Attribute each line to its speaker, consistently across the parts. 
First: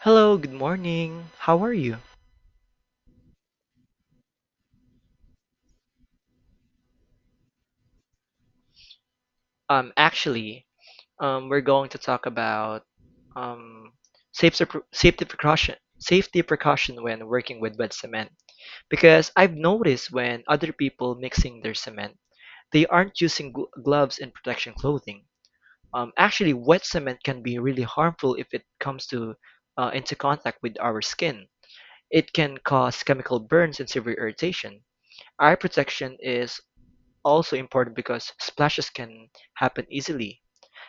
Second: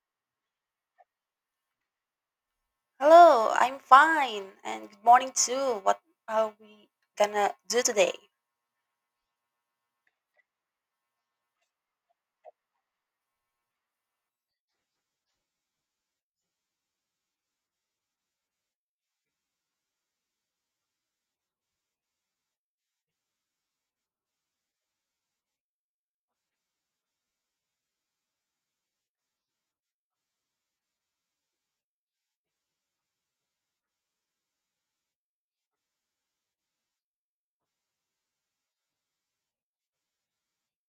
Speaker 1: Hello, good morning. How are you?
Speaker 2: Hello, I'm fine, and good morning too. What are we gonna do today?
Speaker 1: Um, actually, we're going to talk about um, safety precaution when working with wet cement. Because I've noticed when other people mixing their cement, they aren't using gloves and protection clothing. Wet cement can be really harmful if it comes to into contact with our skin. It can cause chemical burns and severe irritation. Eye protection is also important because splashes can happen easily.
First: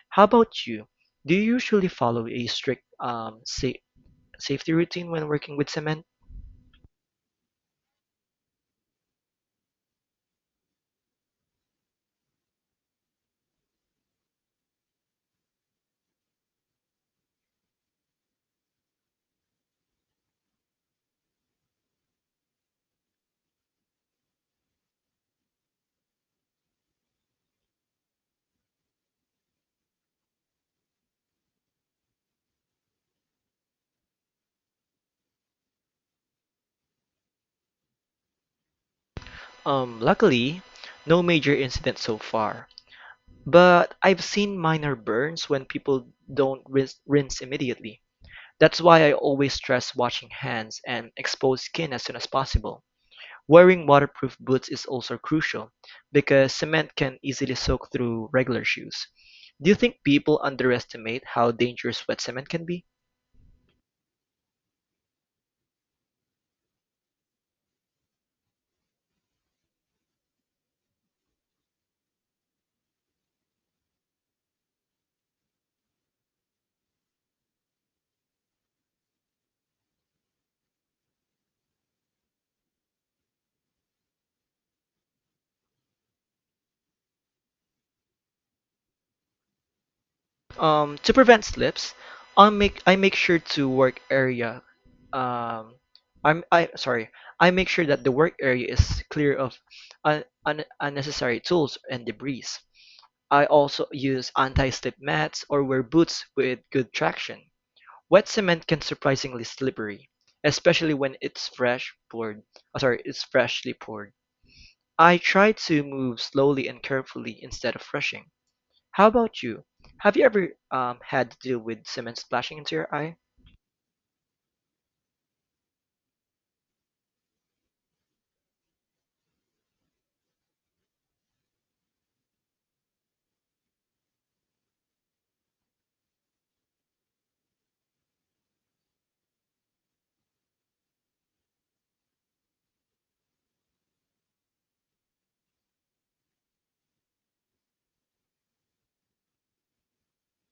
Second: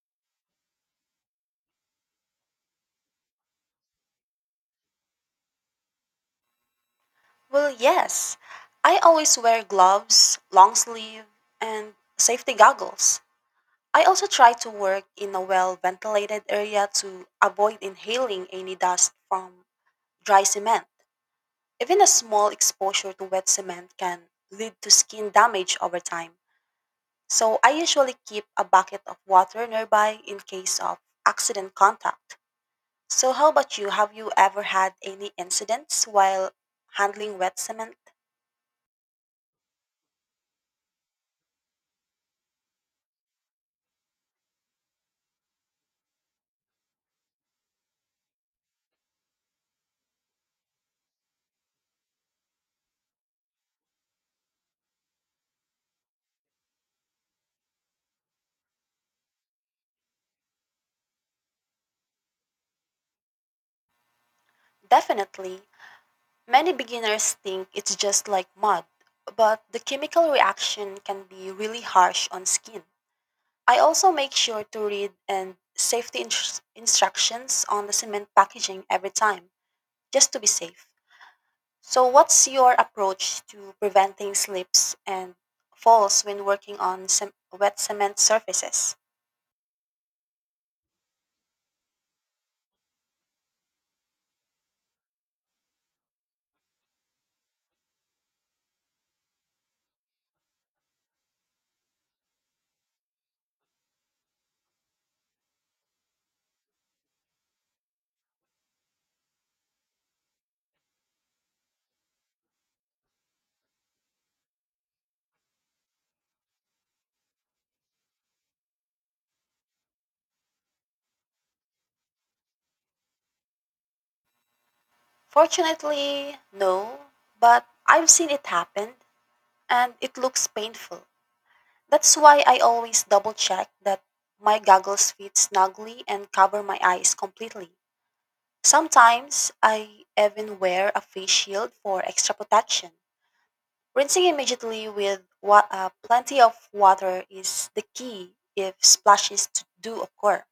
Speaker 1: How about you? Do you usually follow a strict safety routine when working with cement?
Speaker 2: Well, yes, I always wear gloves, long sleeve, and safety goggles. I also try to work in a well ventilated area to avoid inhaling any dust from dry cement. Even a small exposure to wet cement can lead to skin damage over time. So I usually keep a bucket of water nearby in case of accident contact. So, how about you? Have you ever had any incidents while handling wet cement?
Speaker 1: Luckily, no major incidents so far. But I've seen minor burns when people don't rinse immediately. That's why I always stress washing hands and exposed skin as soon as possible. Wearing waterproof boots is also crucial, because cement can easily soak through regular shoes. Do you think people underestimate how dangerous wet cement can be?
Speaker 2: Definitely. Many beginners think it's just like mud, but the chemical reaction can be really harsh on skin. I also make sure to read and safety instructions on the cement packaging every time, just to be safe. So, what's your approach to preventing slips and falls when working on wet cement surfaces?
Speaker 1: To prevent slips, I make sure to work area. Um, I'm I sorry. I make sure that the work area is clear of unnecessary tools and debris. I also use anti-slip mats or wear boots with good traction. Wet cement can surprisingly slippery, especially when it's fresh poured. Sorry, it's freshly poured. I try to move slowly and carefully instead of rushing. How about you? Have you ever had to deal with cement splashing into your eye?
Speaker 2: Fortunately, no, but I've seen it happen and it looks painful. That's why I always double check that my goggles fit snugly and cover my eyes completely. Sometimes I even wear a face shield for extra protection. Rinsing immediately with plenty of water is the key if splashes to do occur.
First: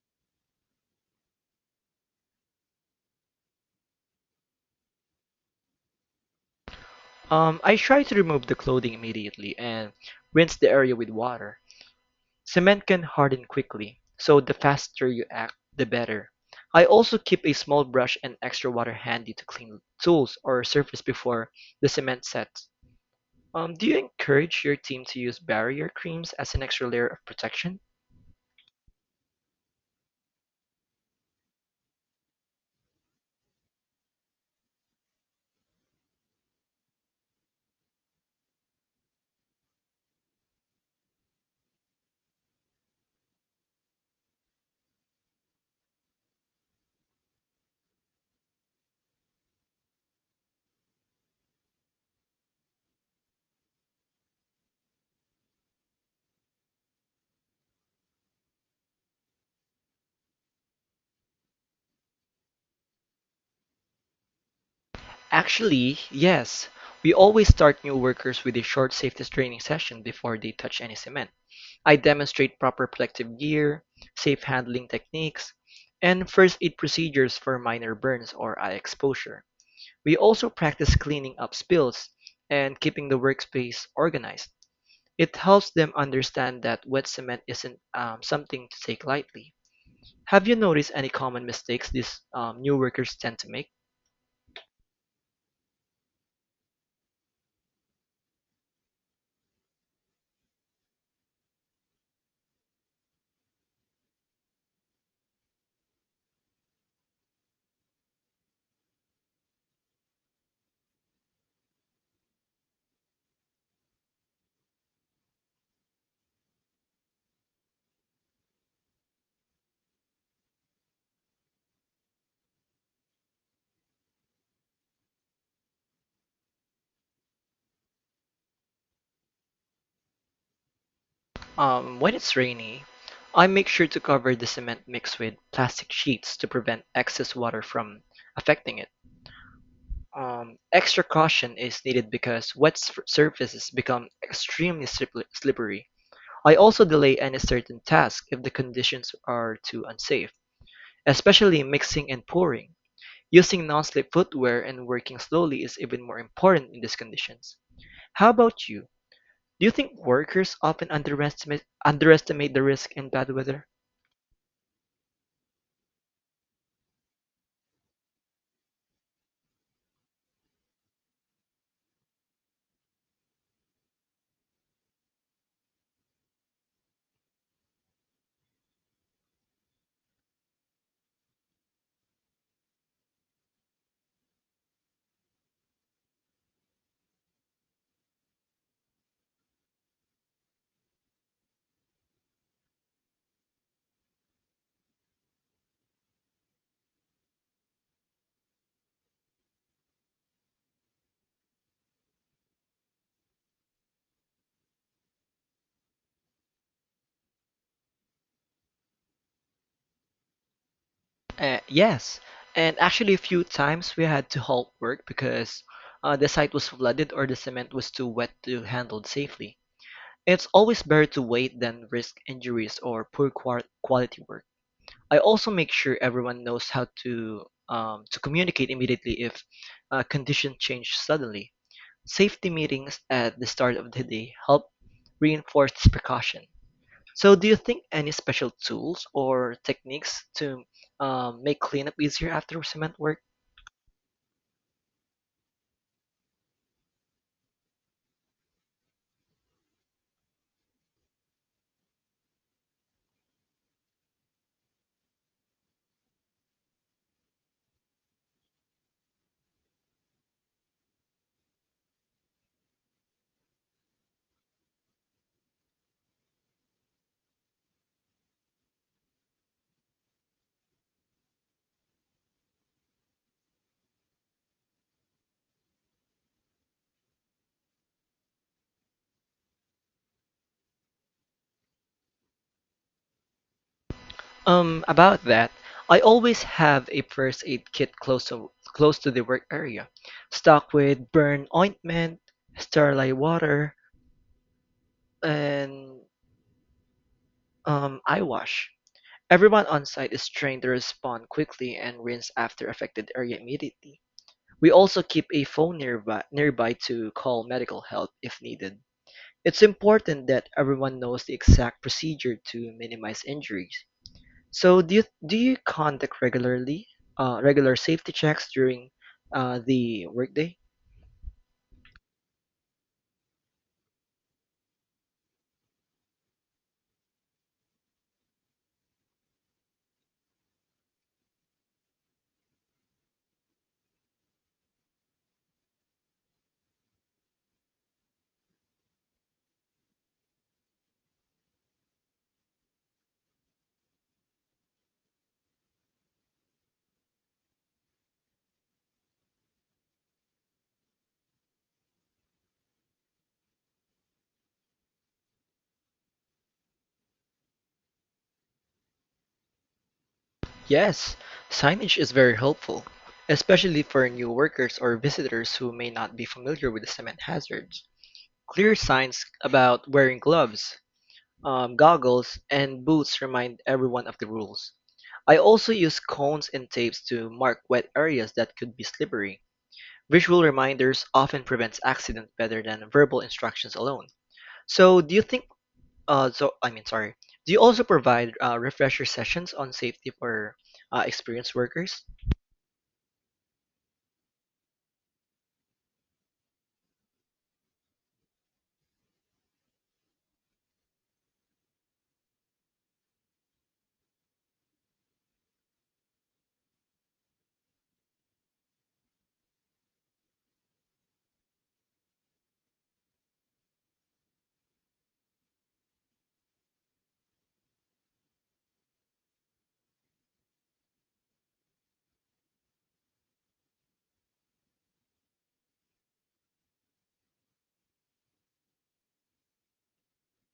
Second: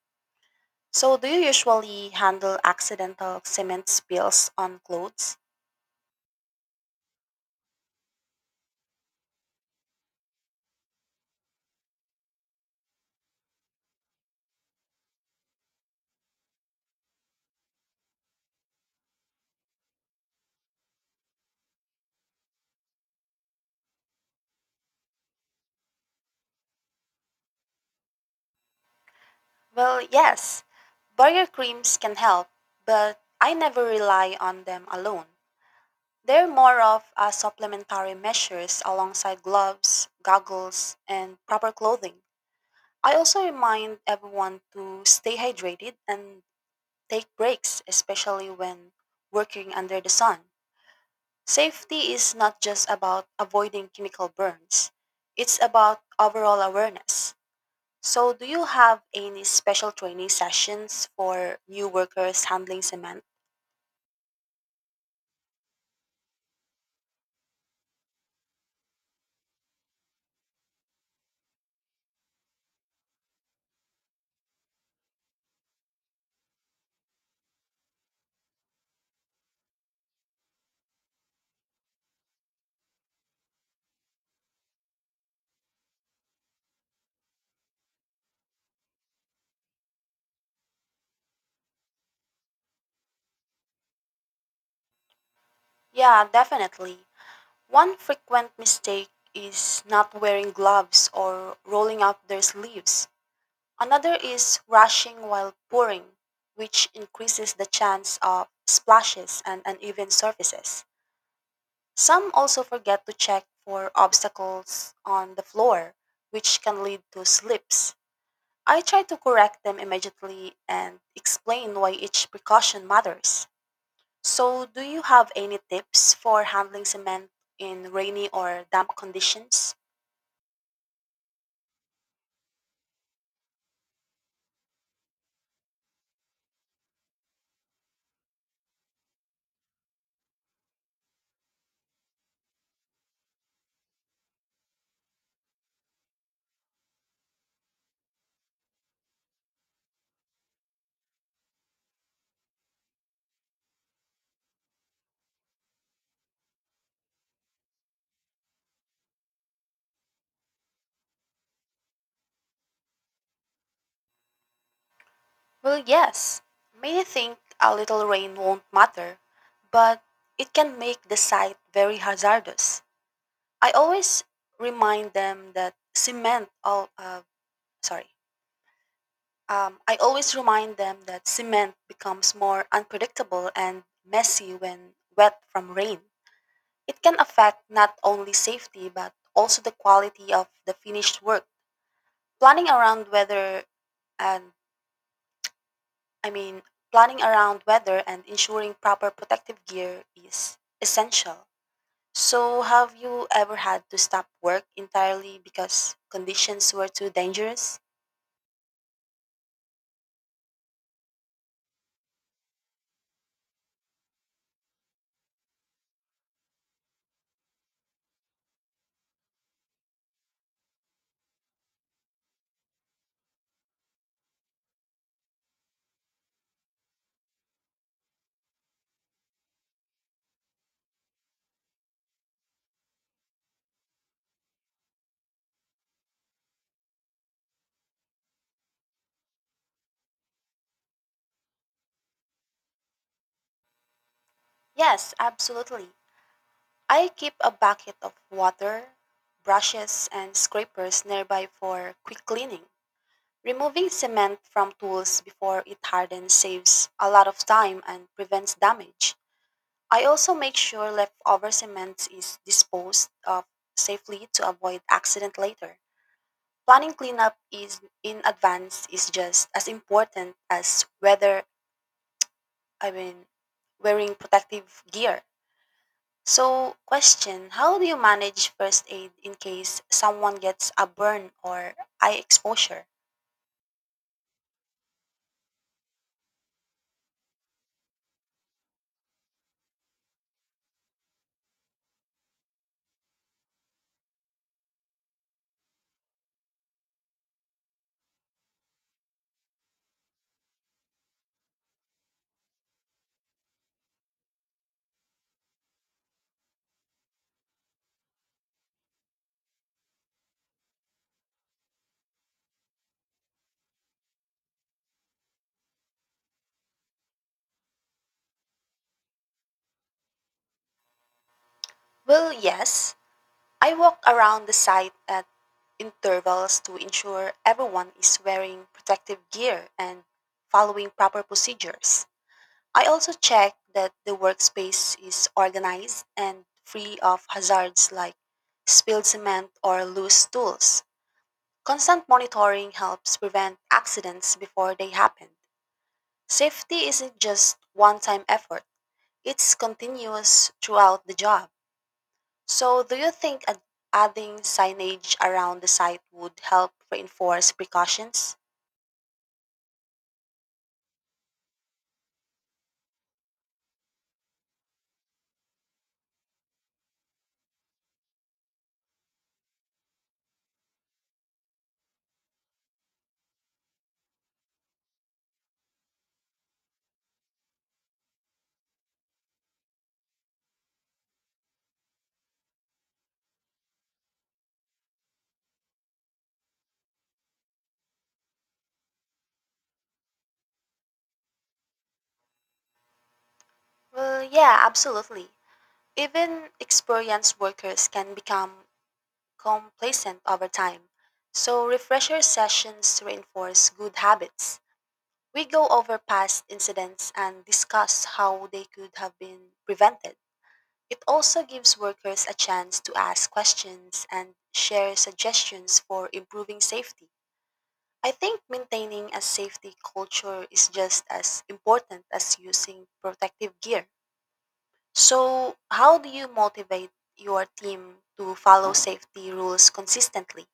Speaker 2: So, do you usually handle accidental cement spills on clothes?
Speaker 1: I try to remove the clothing immediately and rinse the area with water. Cement can harden quickly, so the faster you act, the better. I also keep a small brush and extra water handy to clean tools or surface before the cement sets. Do you encourage your team to use barrier creams as an extra layer of protection?
Speaker 2: Well, yes, barrier creams can help, but I never rely on them alone. They're more of a supplementary measures alongside gloves, goggles, and proper clothing. I also remind everyone to stay hydrated and take breaks, especially when working under the sun. Safety is not just about avoiding chemical burns, it's about overall awareness. So, do you have any special training sessions for new workers handling cement?
Speaker 1: Actually, yes. We always start new workers with a short safety training session before they touch any cement. I demonstrate proper protective gear, safe handling techniques, and first aid procedures for minor burns or eye exposure. We also practice cleaning up spills and keeping the workspace organized. It helps them understand that wet cement isn't something to take lightly. Have you noticed any common mistakes these new workers tend to make?
Speaker 2: Yeah, definitely. One frequent mistake is not wearing gloves or rolling up their sleeves. Another is rushing while pouring, which increases the chance of splashes and uneven surfaces. Some also forget to check for obstacles on the floor, which can lead to slips. I try to correct them immediately and explain why each precaution matters. So, do you have any tips for handling cement in rainy or damp conditions?
Speaker 1: When it's rainy, I make sure to cover the cement mix with plastic sheets to prevent excess water from affecting it. Extra caution is needed because wet surfaces become extremely slippery. I also delay any certain task if the conditions are too unsafe, especially mixing and pouring. Using non-slip footwear and working slowly is even more important in these conditions. How about you? Do you think workers often underestimate the risk in bad weather?
Speaker 2: Well, yes. Many think a little rain won't matter, but it can make the site very hazardous. I always remind them that cement all sorry. I always remind them that cement becomes more unpredictable and messy when wet from rain. It can affect not only safety but also the quality of the finished work. Planning around weather and I mean Planning around weather and ensuring proper protective gear is essential. So have you ever had to stop work entirely because conditions were too dangerous?
Speaker 1: Yes, and actually a few times we had to halt work because the site was flooded or the cement was too wet to handle safely. It's always better to wait than risk injuries or poor quality work. I also make sure everyone knows how to communicate immediately if conditions change suddenly. Safety meetings at the start of the day help reinforce this precaution. So, do you think any special tools or techniques to make cleanup easier after cement work?
Speaker 2: Yes, absolutely. I keep a bucket of water, brushes and scrapers nearby for quick cleaning. Removing cement from tools before it hardens saves a lot of time and prevents damage. I also make sure leftover cement is disposed of safely to avoid accident later. Planning cleanup is in advance is just as important as whether I mean wearing protective gear. So, question, how do you manage first aid in case someone gets a burn or eye exposure?
Speaker 1: About that, I always have a first aid kit close to the work area, stocked with burn ointment, sterilized water, and eye wash. Everyone on site is trained to respond quickly and rinse after affected area immediately. We also keep a phone nearby to call medical help if needed. It's important that everyone knows the exact procedure to minimize injuries. So, do you conduct regularly regular safety checks during the workday?
Speaker 2: Well, yes, I walk around the site at intervals to ensure everyone is wearing protective gear and following proper procedures. I also check that the workspace is organized and free of hazards like spilled cement or loose tools. Constant monitoring helps prevent accidents before they happen. Safety isn't just one time effort, it's continuous throughout the job. So, do you think adding signage around the site would help reinforce precautions?
Speaker 1: Yes, signage is very helpful, especially for new workers or visitors who may not be familiar with the cement hazards. Clear signs about wearing gloves, goggles, and boots remind everyone of the rules. I also use cones and tapes to mark wet areas that could be slippery. Visual reminders often prevents accident better than verbal instructions alone. So, do you think? So I mean, sorry. Do you also provide refresher sessions on safety for experienced workers?
Speaker 2: Well, yeah, absolutely. Even experienced workers can become complacent over time. So, refresher sessions reinforce good habits. We go over past incidents and discuss how they could have been prevented. It also gives workers a chance to ask questions and share suggestions for improving safety. I think maintaining a safety culture is just as important as using protective gear. So, how do you motivate your team to follow safety rules consistently?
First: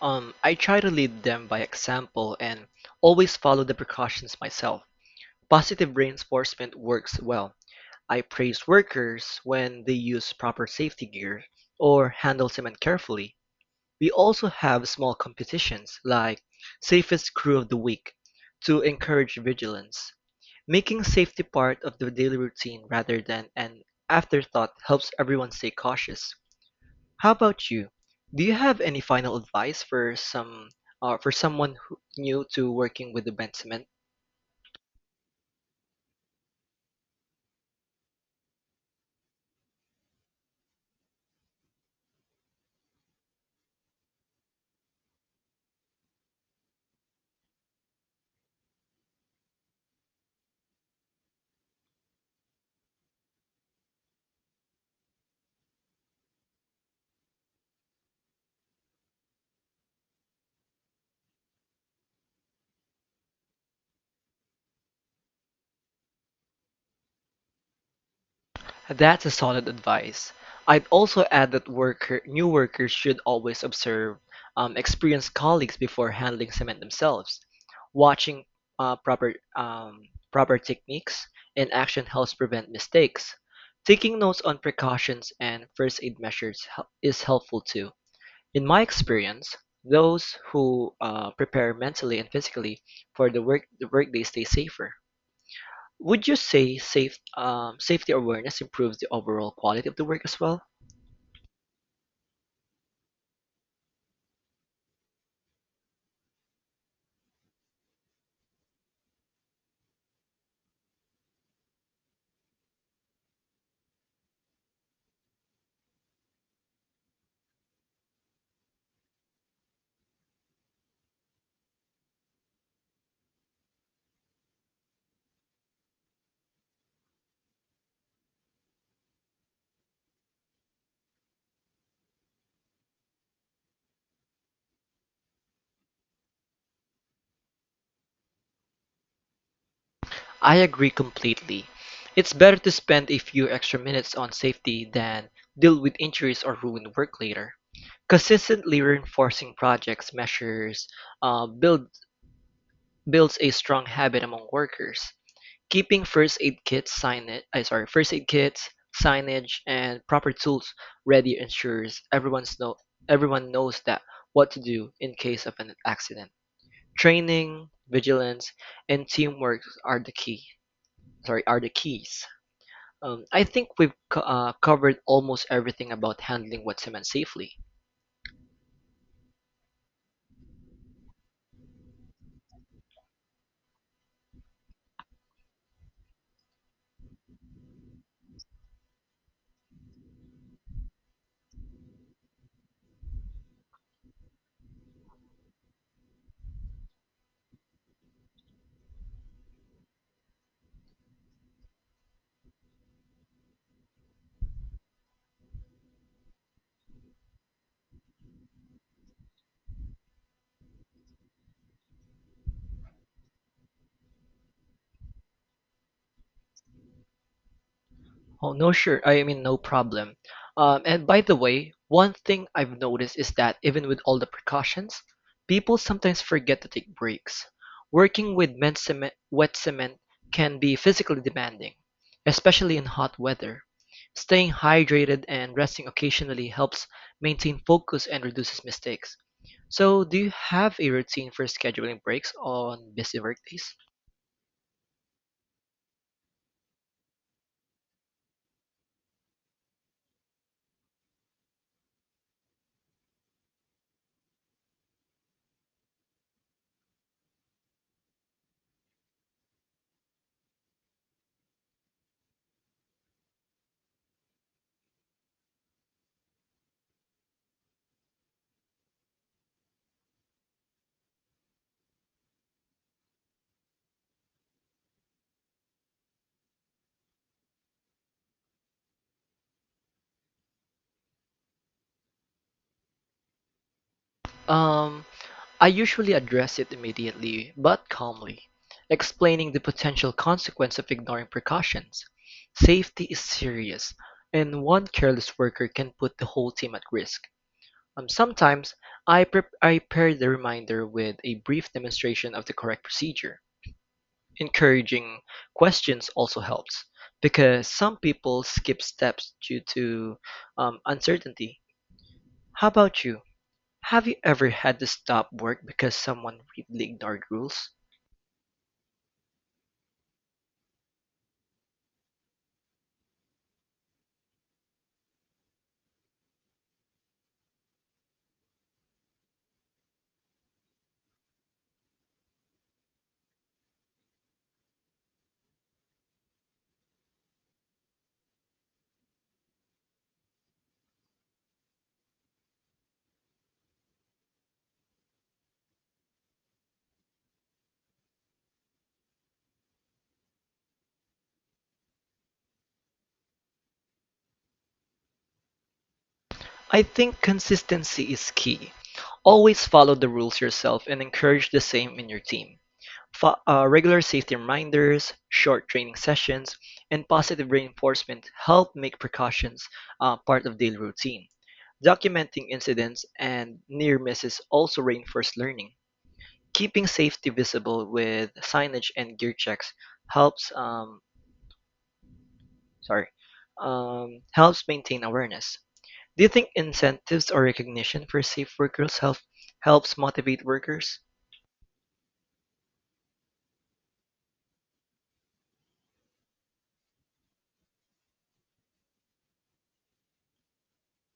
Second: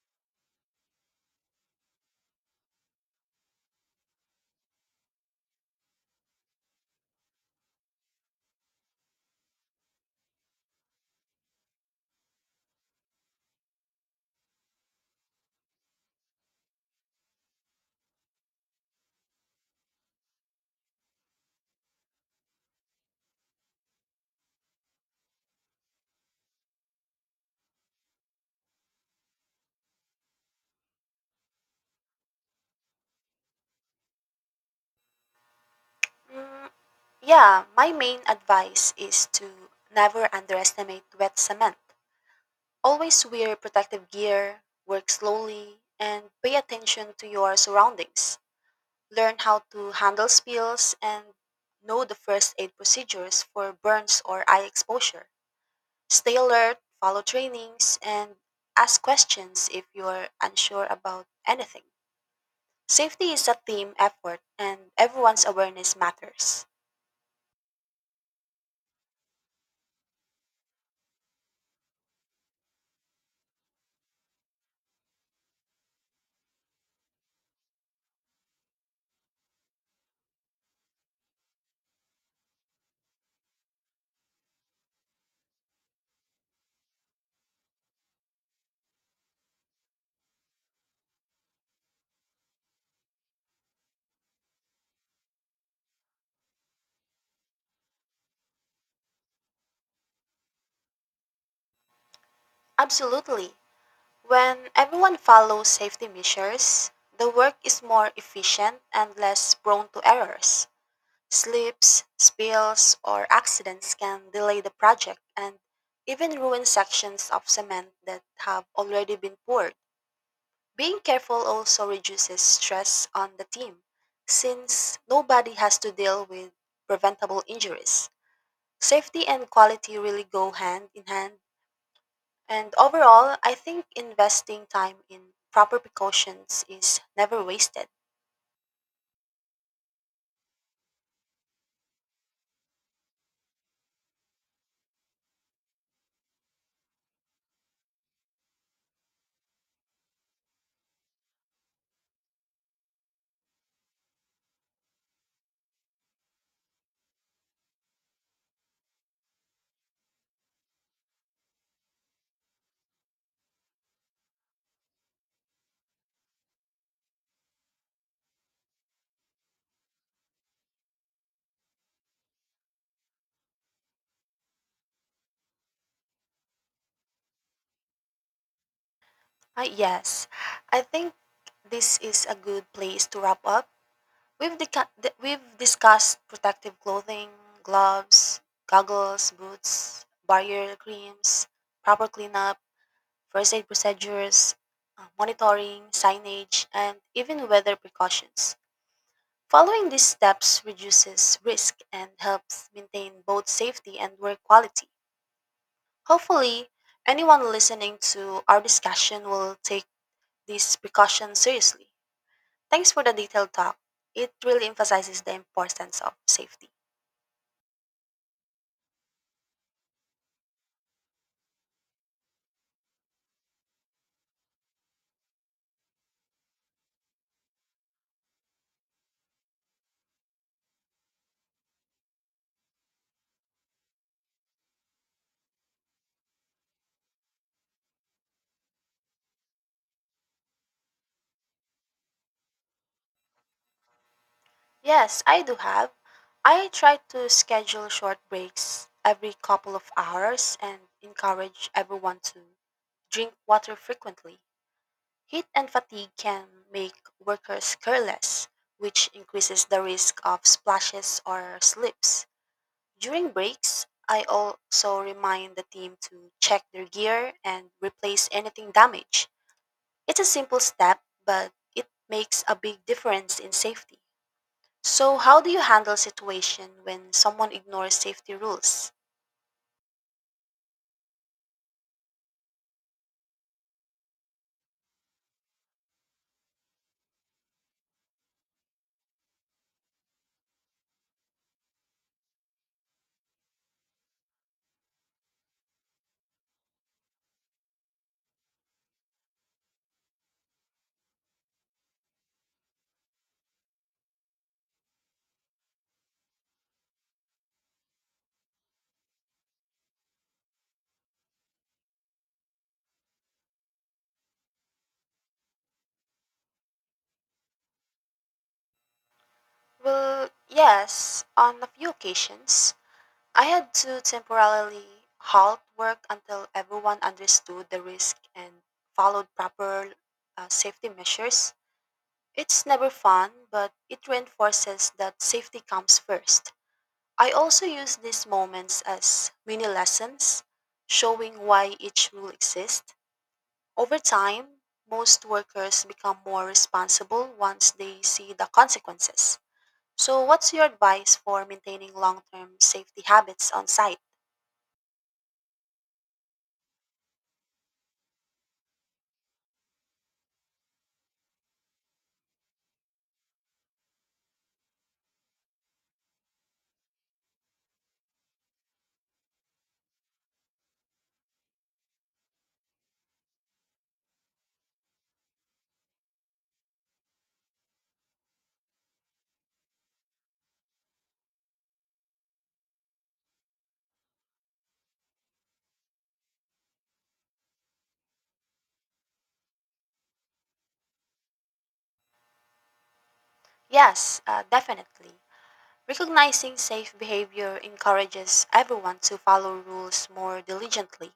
Speaker 1: I try to lead them by example and always follow the precautions myself. Positive reinforcement works well. I praise workers when they use proper safety gear or handle cement carefully. We also have small competitions like Safest Crew of the Week to encourage vigilance. Making safety part of the daily routine rather than an afterthought helps everyone stay cautious. How about you? Do you have any final advice for some for someone who, new to working with the bent cement?
Speaker 2: Mm, yeah, my main advice is to never underestimate wet cement. Always wear protective gear, work slowly, and pay attention to your surroundings. Learn how to handle spills and know the first aid procedures for burns or eye exposure. Stay alert, follow trainings, and ask questions if you're unsure about anything. Safety is a team effort, and everyone's awareness matters.
Speaker 1: That's a solid advice. I'd also add that new workers should always observe experienced colleagues before handling cement themselves. Watching uh, proper um, proper techniques in action helps prevent mistakes. Taking notes on precautions and first aid measures is helpful too. In my experience, those who prepare mentally and physically for the workday stay safer. Would you say safety awareness improves the overall quality of the work as well?
Speaker 2: Absolutely. When everyone follows safety measures, the work is more efficient and less prone to errors. Slips, spills, or accidents can delay the project and even ruin sections of cement that have already been poured. Being careful also reduces stress on the team, since nobody has to deal with preventable injuries. Safety and quality really go hand in hand, and overall, I think investing time in proper precautions is never wasted.
Speaker 1: I agree completely. It's better to spend a few extra minutes on safety than deal with injuries or ruined work later. Consistently reinforcing projects measures uh, build, builds a strong habit among workers. Keeping first aid kits, signage, and proper tools ready ensures everyone knows that what to do in case of an accident. Training, vigilance, and teamwork are the key. Sorry, are the keys. I think we've covered almost everything about handling wet cement safely.
Speaker 2: Yes, I think this is a good place to wrap up. We've discussed protective clothing, gloves, goggles, boots, barrier creams, proper cleanup first aid procedures, monitoring, signage, and even weather precautions. Following these steps reduces risk and helps maintain both safety and work quality. Hopefully, anyone listening to our discussion will take these precautions seriously. Thanks for the detailed talk. It really emphasizes the importance of safety.
Speaker 1: Oh, no, sure. I mean, no problem. And by the way, one thing I've noticed is that even with all the precautions, people sometimes forget to take breaks. Working with wet cement can be physically demanding, especially in hot weather. Staying hydrated and resting occasionally helps maintain focus and reduces mistakes. So, do you have a routine for scheduling breaks on busy workdays?
Speaker 2: Yes, I do have. I try to schedule short breaks every couple of hours and encourage everyone to drink water frequently. Heat and fatigue can make workers careless, which increases the risk of splashes or slips. During breaks, I also remind the team to check their gear and replace anything damaged. It's a simple step, but it makes a big difference in safety. So, how do you handle situation when someone ignores safety rules?
Speaker 1: Um, I usually address it immediately but calmly, explaining the potential consequence of ignoring precautions. Safety is serious, and one careless worker can put the whole team at risk. Sometimes I pair the reminder with a brief demonstration of the correct procedure. Encouraging questions also helps because some people skip steps due to uncertainty. How about you? Have you ever had to stop work because someone really ignored rules?
Speaker 2: Well, yes, on a few occasions, I had to temporarily halt work until everyone understood the risk and followed proper safety measures. It's never fun, but it reinforces that safety comes first. I also use these moments as mini lessons, showing why each rule exists. Over time, most workers become more responsible once they see the consequences. So, what's your advice for maintaining long term safety habits on site?
Speaker 1: I think consistency is key. Always follow the rules yourself and encourage the same in your team. Regular safety reminders, short training sessions, and positive reinforcement help make precautions part of daily routine. Documenting incidents and near misses also reinforce learning. Keeping safety visible with signage and gear checks helps um, sorry, helps maintain awareness. Do you think incentives or recognition for safe workers helps motivate workers?
Speaker 2: Yes, definitely. Recognizing safe behavior encourages everyone to follow rules more diligently.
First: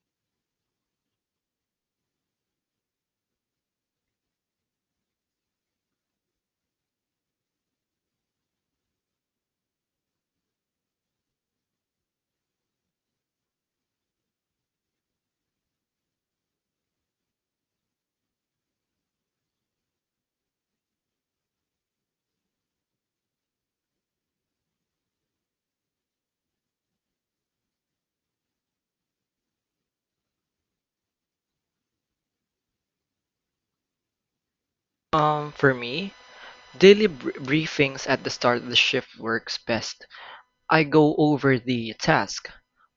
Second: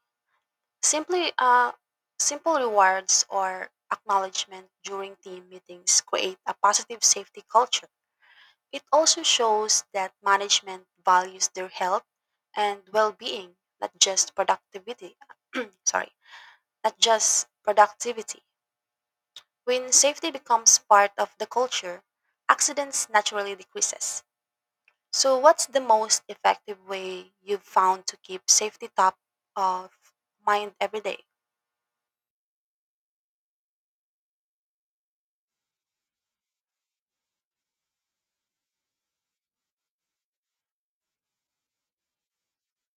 Speaker 2: Simply, uh, simple rewards or acknowledgement during team meetings create a positive safety culture. It also shows that management values their health and well-being, not just productivity. sorry, not just productivity. When safety becomes part of the culture, accidents naturally decreases. So, what's the most effective way you've found to keep safety top of mind every day?
Speaker 1: For me, daily briefings at the start of the shift works best. I go over the task,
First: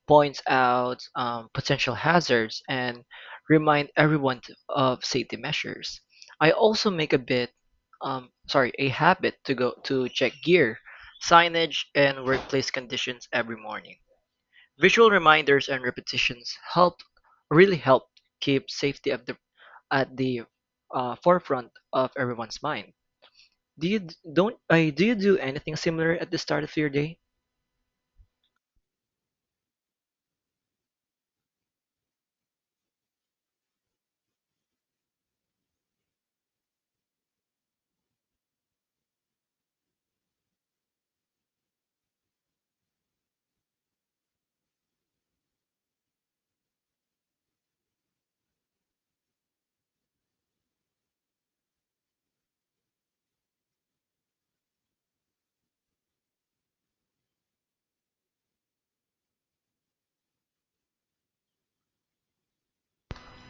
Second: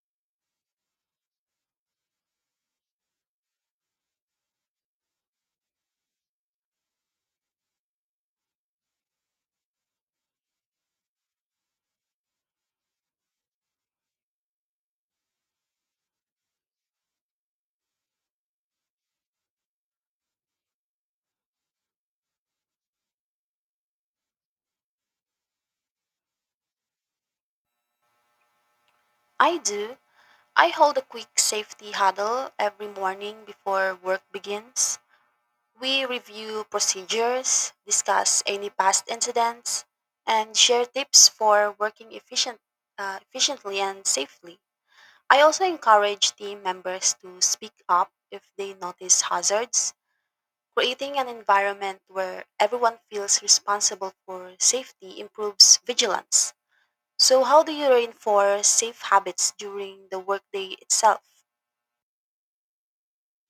Speaker 1: points out potential hazards, and remind everyone of safety measures. I also make a habit to go to check gear, signage, and workplace conditions every morning. Visual reminders and repetitions really help keep safety at the forefront of everyone's mind. Do you d- don't do you do anything similar at the start of your day?
Speaker 2: I do. I hold a quick safety huddle every morning before work begins. We review procedures, discuss any past incidents, and share tips for efficiently and safely. I also encourage team members to speak up if they notice hazards. Creating an environment where everyone feels responsible for safety improves vigilance. So, how do you reinforce safe habits during the workday itself?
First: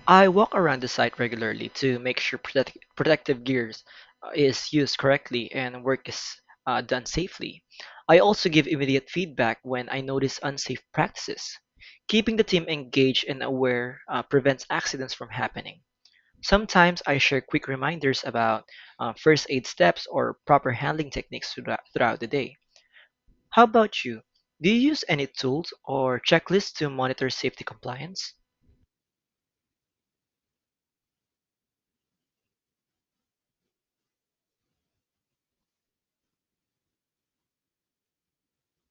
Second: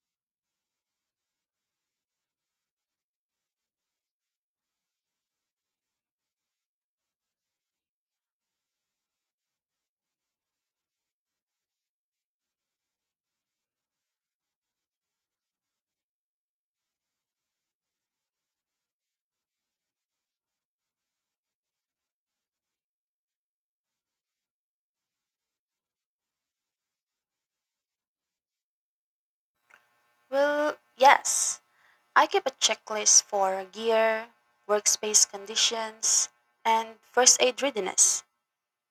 Speaker 1: I walk around the site regularly to make sure protective gears is used correctly and work is done safely. I also give immediate feedback when I notice unsafe practices. Keeping the team engaged and aware prevents accidents from happening. Sometimes I share quick reminders about first aid steps or proper handling techniques throughout the day. How about you? Do you use any tools or checklists to monitor safety compliance?
Speaker 2: Well, yes, I keep a checklist for gear, workspace conditions, and first aid readiness.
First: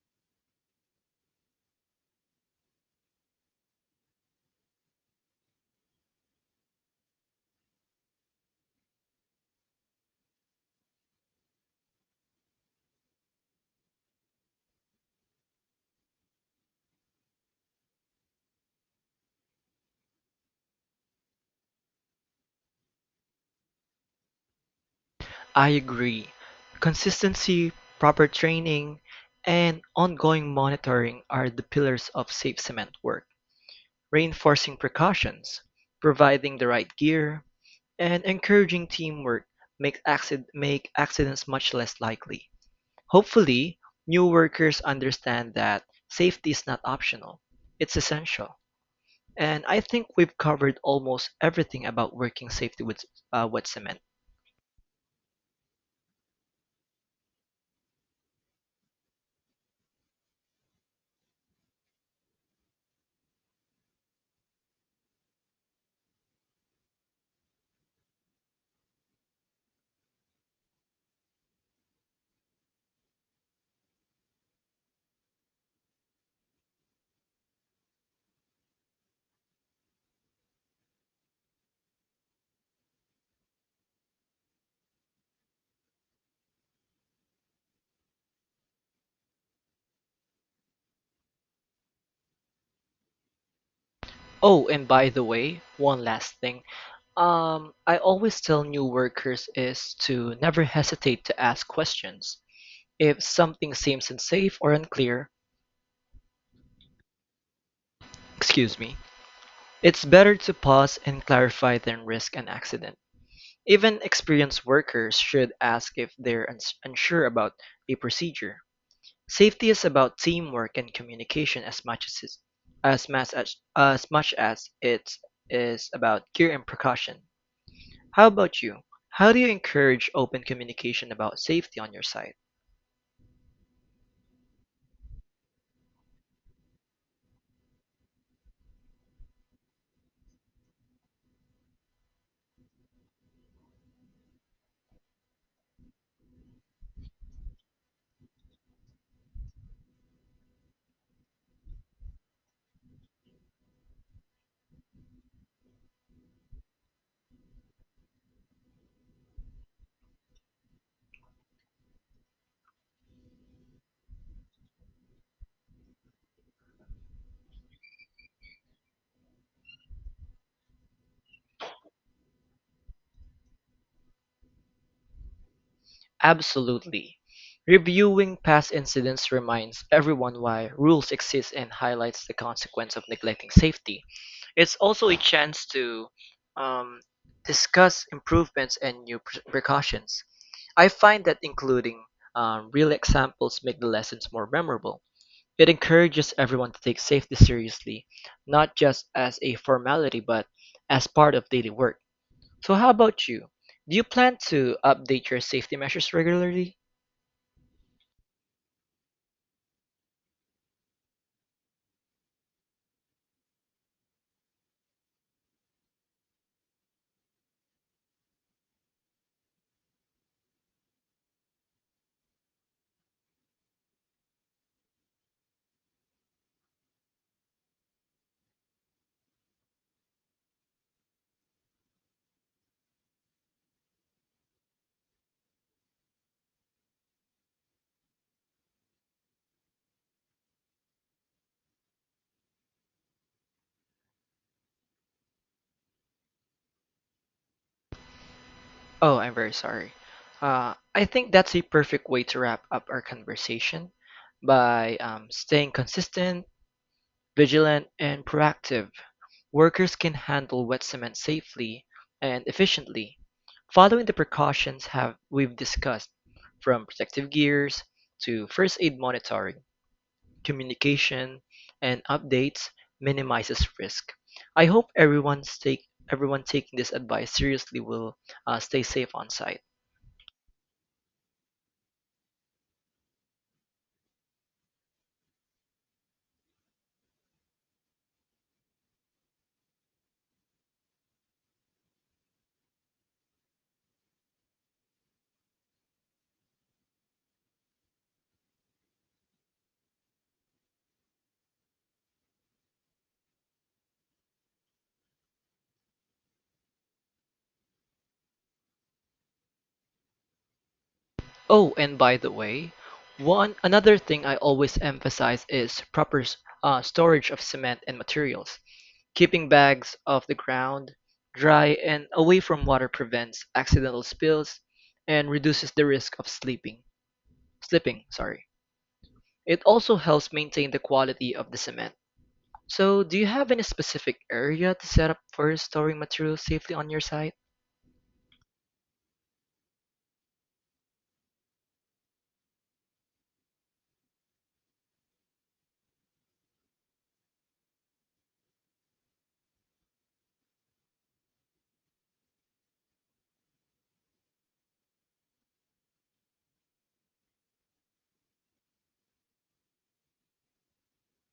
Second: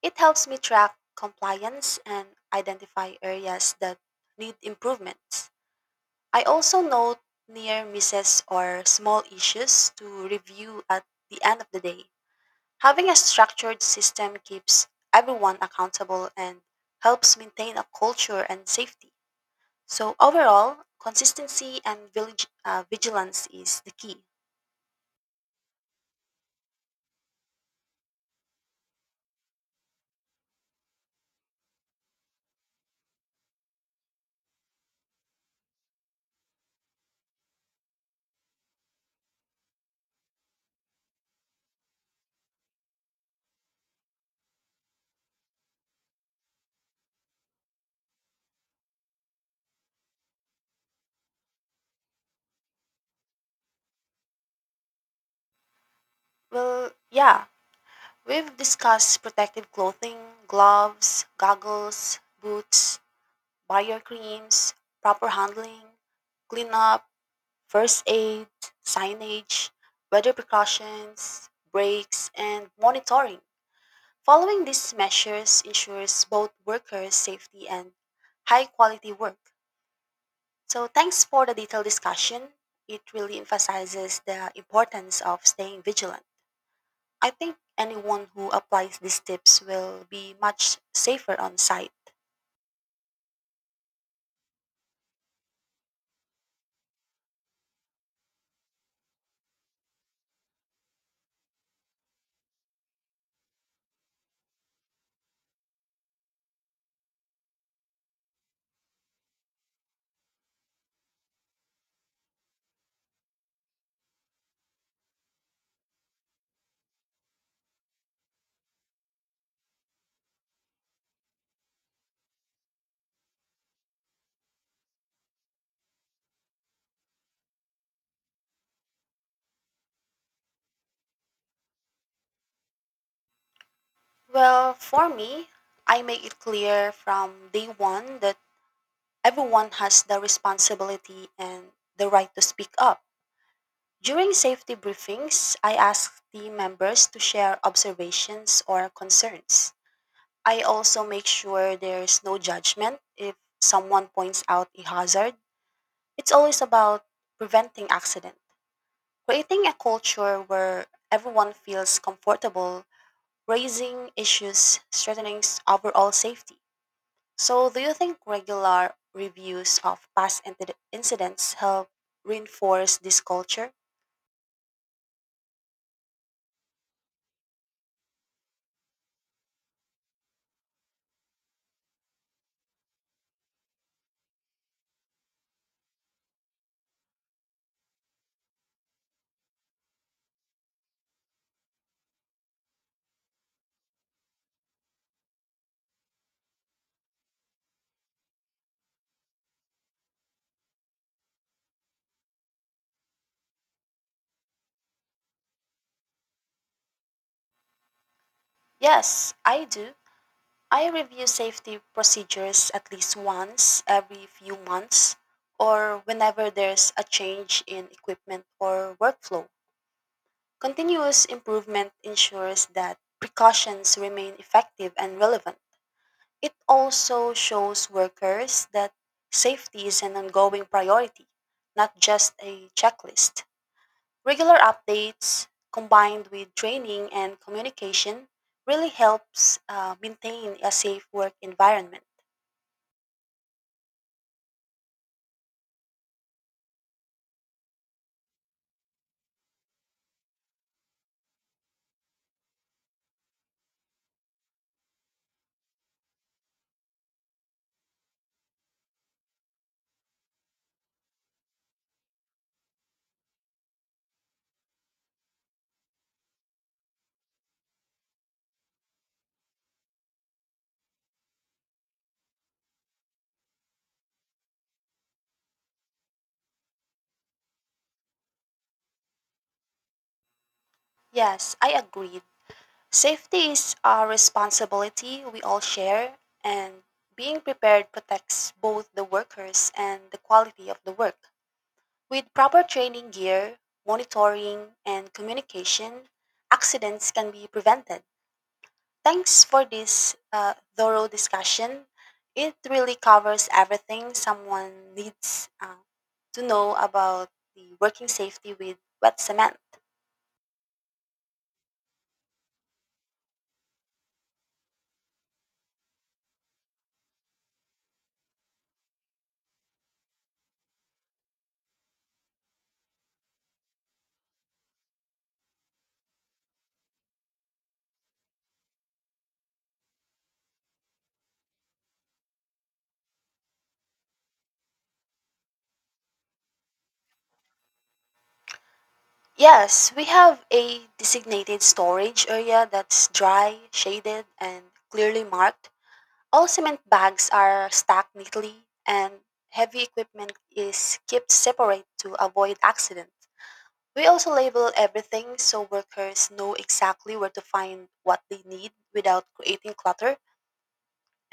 Speaker 2: It helps me track compliance and identify areas that need improvements. I also note near misses or small issues to review at the end of the day. Having a structured system keeps everyone accountable and helps maintain a culture and safety. So, overall, vigilance is the key.
Speaker 1: I agree. Consistency, proper training, and ongoing monitoring are the pillars of safe cement work, reinforcing precautions, providing the right gear, and encouraging teamwork make accidents much less likely. Hopefully, new workers understand that safety is not optional, it's essential. And I think we've covered almost everything about working safely with wet cement.
Speaker 2: Well, yeah, we've discussed protective clothing, gloves, goggles, boots, barrier creams, proper handling, cleanup first aid, signage, weather precautions, breaks, and monitoring. Following these measures ensures both workers' safety and high quality work. So, thanks for the detailed discussion. It really emphasizes the importance of staying vigilant. I think anyone who applies these tips will be much safer on site.
Speaker 1: Oh, and by the way, one last thing. I always tell new workers is to never hesitate to ask questions. If something seems unsafe or unclear, excuse me, it's better to pause and clarify than risk an accident. Even experienced workers should ask if they're unsure about a procedure. Safety is about teamwork and communication as much as it is about gear and precaution. How about you? How do you encourage open communication about safety on your site?
Speaker 2: Well, for me, I make it clear from day one that everyone has the responsibility and the right to speak up. During safety briefings, I ask team members to share observations or concerns. I also make sure there's no judgment if someone points out a hazard. It's always about preventing accident. Creating a culture where everyone feels comfortable raising issues, overall safety. So, do you think regular reviews of past incidents help reinforce this culture?
Speaker 1: Absolutely. Reviewing past incidents reminds everyone why rules exist and highlights the consequence of neglecting safety. It's also a chance to um, discuss improvements and precautions. I find that including real examples make the lessons more memorable. It encourages everyone to take safety seriously, not just as a formality but as part of daily work. So, how about you? Do you plan to update your safety measures regularly?
Speaker 2: Yes, I do. I review safety procedures at least once every few months or whenever there's a change in equipment or workflow. Continuous improvement ensures that precautions remain effective and relevant. It also shows workers that safety is an ongoing priority, not just a checklist. Regular updates combined with training and communication really helps maintain a safe work environment.
Speaker 1: Oh, I'm very sorry. I think that's a perfect way to wrap up our conversation by staying consistent, vigilant, and proactive. Workers can handle wet cement safely and efficiently, following the precautions have we've discussed, from protective gears to first aid monitoring communication, and updates minimizes risk. I hope everyone taking this advice seriously will stay safe on site.
Speaker 2: Yes, I agree. Safety is a responsibility we all share, and being prepared protects both the workers and the quality of the work. With proper training gear, monitoring, and communication, accidents can be prevented. Thanks for this thorough discussion. It really covers everything someone needs to know about the working safety with wet cement.
Speaker 1: Oh, and by the way, one another thing I always emphasize is proper storage of cement and materials. Keeping bags off the ground, dry, and away from water prevents accidental spills and reduces the risk of sleeping. Slipping, sorry. It also helps maintain the quality of the cement. So, do you have any specific area to set up for storing materials safely on your site?
Speaker 2: Yes, we have a designated storage area that's dry, shaded, and clearly marked. All cement bags are stacked neatly, and heavy equipment is kept separate to avoid accidents. We also label everything so workers know exactly where to find what they need without creating clutter.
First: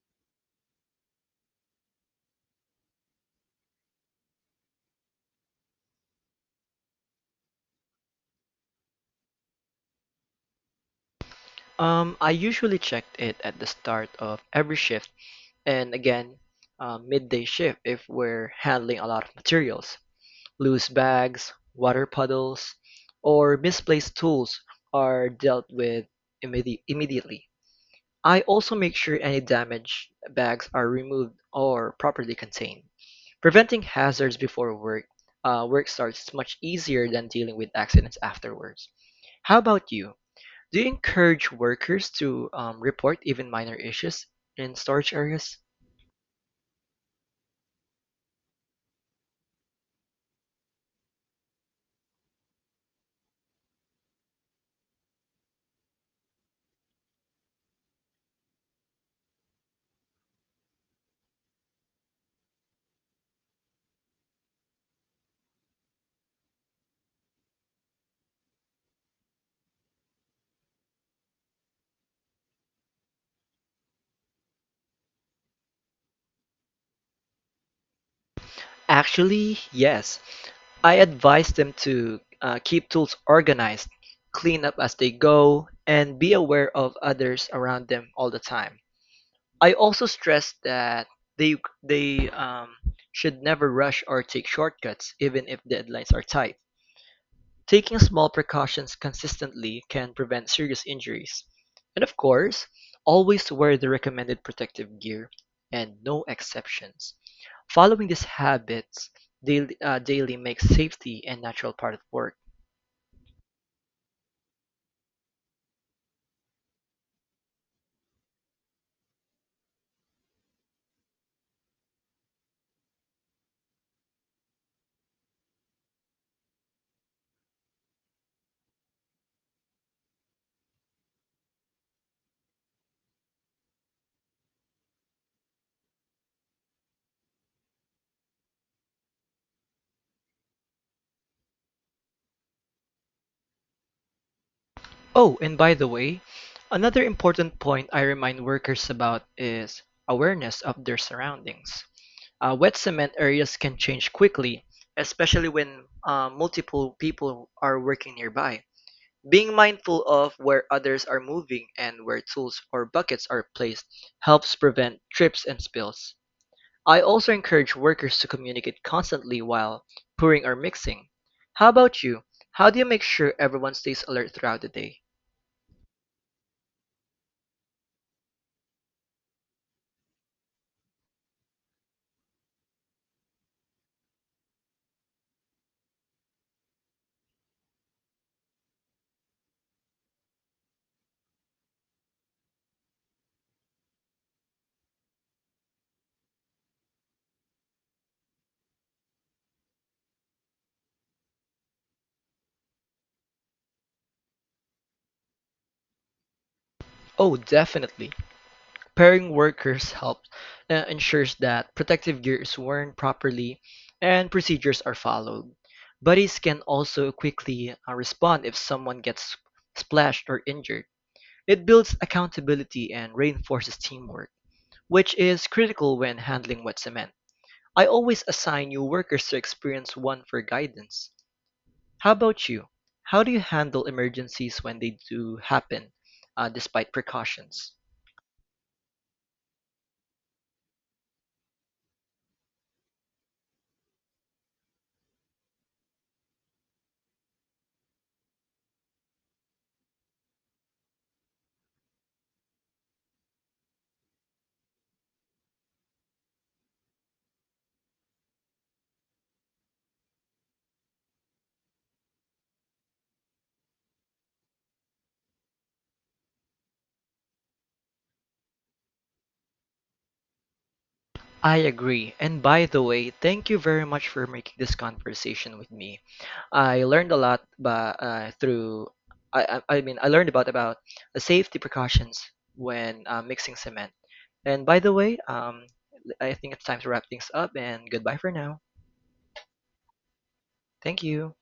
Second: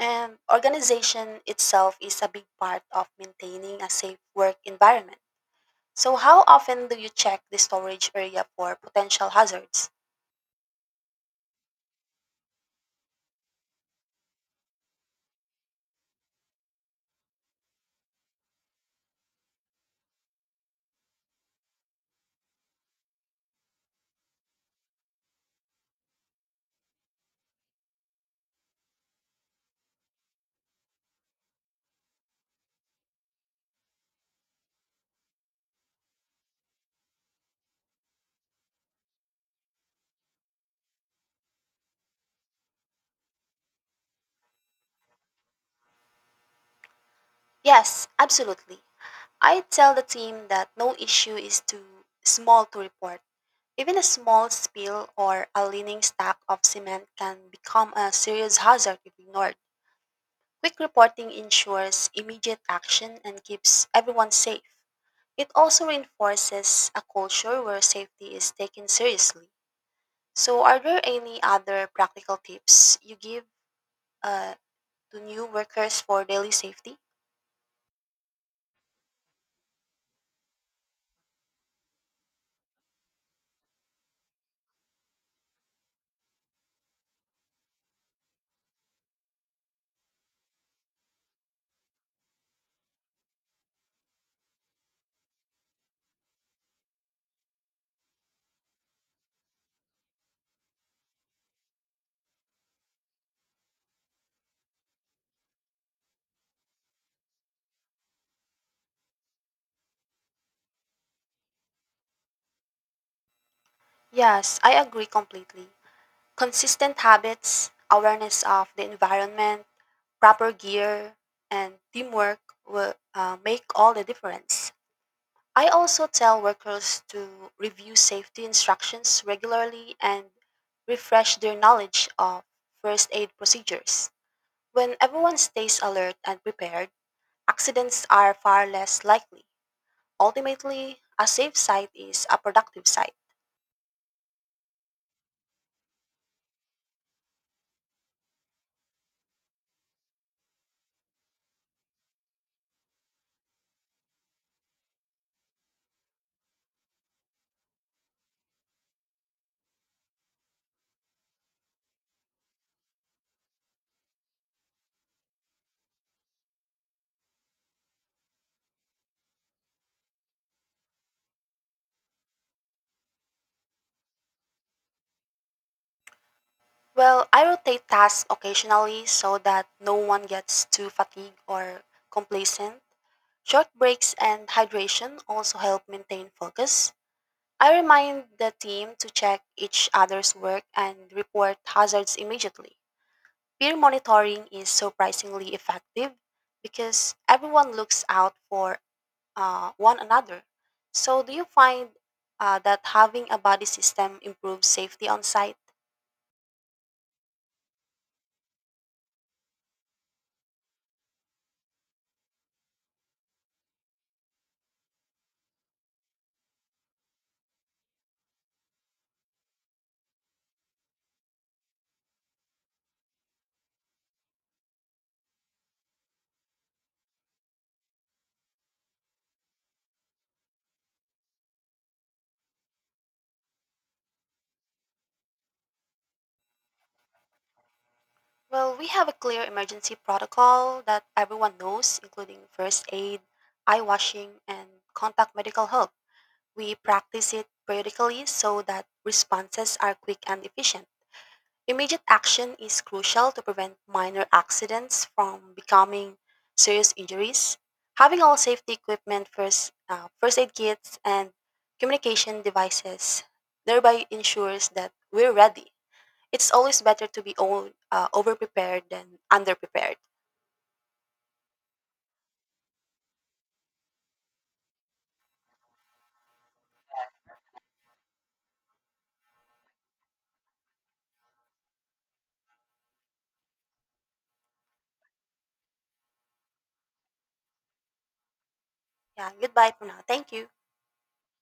Speaker 2: And organization itself is a big part of maintaining a safe work environment. So, how often do you check the storage area for potential hazards?
Speaker 1: I usually checked it at the start of every shift and again midday shift if we're handling a lot of materials. Loose bags, water puddles, or misplaced tools are dealt with immediately. I also make sure any damaged bags are removed or properly contained. Preventing hazards before work starts is much easier than dealing with accidents afterwards. How about you? Do you encourage workers to report even minor issues in storage areas?
Speaker 2: Yes, absolutely. I tell the team that no issue is too small to report. Even a small spill or a leaning stack of cement can become a serious hazard if ignored. Quick reporting ensures immediate action and keeps everyone safe. It also reinforces a culture where safety is taken seriously. So, are there any other practical tips you give uh, to new workers for daily safety?
Speaker 1: Actually, yes. I advise them to keep tools organized, clean up as they go, and be aware of others around them all the time. I also stress that they they should never rush or take shortcuts, even if deadlines are tight. Taking small precautions consistently can prevent serious injuries. And of course, always wear the recommended protective gear and no exceptions. Following these habits daily makes safety a natural part of work.
Speaker 2: Yes, I agree completely. Consistent habits, awareness of the environment, proper gear, and teamwork will make all the difference. I also tell workers to review safety instructions regularly and refresh their knowledge of first aid procedures. When everyone stays alert and prepared, accidents are far less likely. Ultimately, a safe site is a productive site.
Speaker 1: Oh, and by the way, another important point I remind workers about is awareness of their surroundings. Wet cement areas can change quickly, especially when multiple people are working nearby. Being mindful of where others are moving and where tools or buckets are placed helps prevent trips and spills. I also encourage workers to communicate constantly while pouring or mixing. How about you? How do you make sure everyone stays alert throughout the day?
Speaker 2: Well, I rotate tasks occasionally so that no one gets too fatigued or complacent. Short breaks and hydration also help maintain focus. I remind the team to check each other's work and report hazards immediately. Peer monitoring is surprisingly effective because everyone looks out for one another. So, do you find that having a buddy system improves safety on site?
Speaker 1: Oh, definitely. Pairing workers helps ensures that protective gear is worn properly and procedures are followed. Buddies can also quickly respond if someone gets splashed or injured. It builds accountability and reinforces teamwork, which is critical when handling wet cement. I always assign new workers to experience one for guidance. How about you? How do you handle emergencies when they do happen, despite precautions?
Speaker 2: Well, we have a clear emergency protocol that everyone knows, including first aid, eye washing, and contact medical help. We practice it periodically so that responses are quick and efficient. Immediate action is crucial to prevent minor accidents from becoming serious injuries. Having all safety equipment, first aid kits, and communication devices thereby ensures that we're ready. It's always better to be over prepared than under prepared.
Speaker 1: I agree. And by the way, thank you very much for making this conversation with me. I learned a lot by, through, I mean, I learned about the safety precautions when mixing cement. And by the way, I think it's time to wrap things up and goodbye for now.
Speaker 2: Yeah, goodbye for now. Thank you.
Speaker 1: Thank you.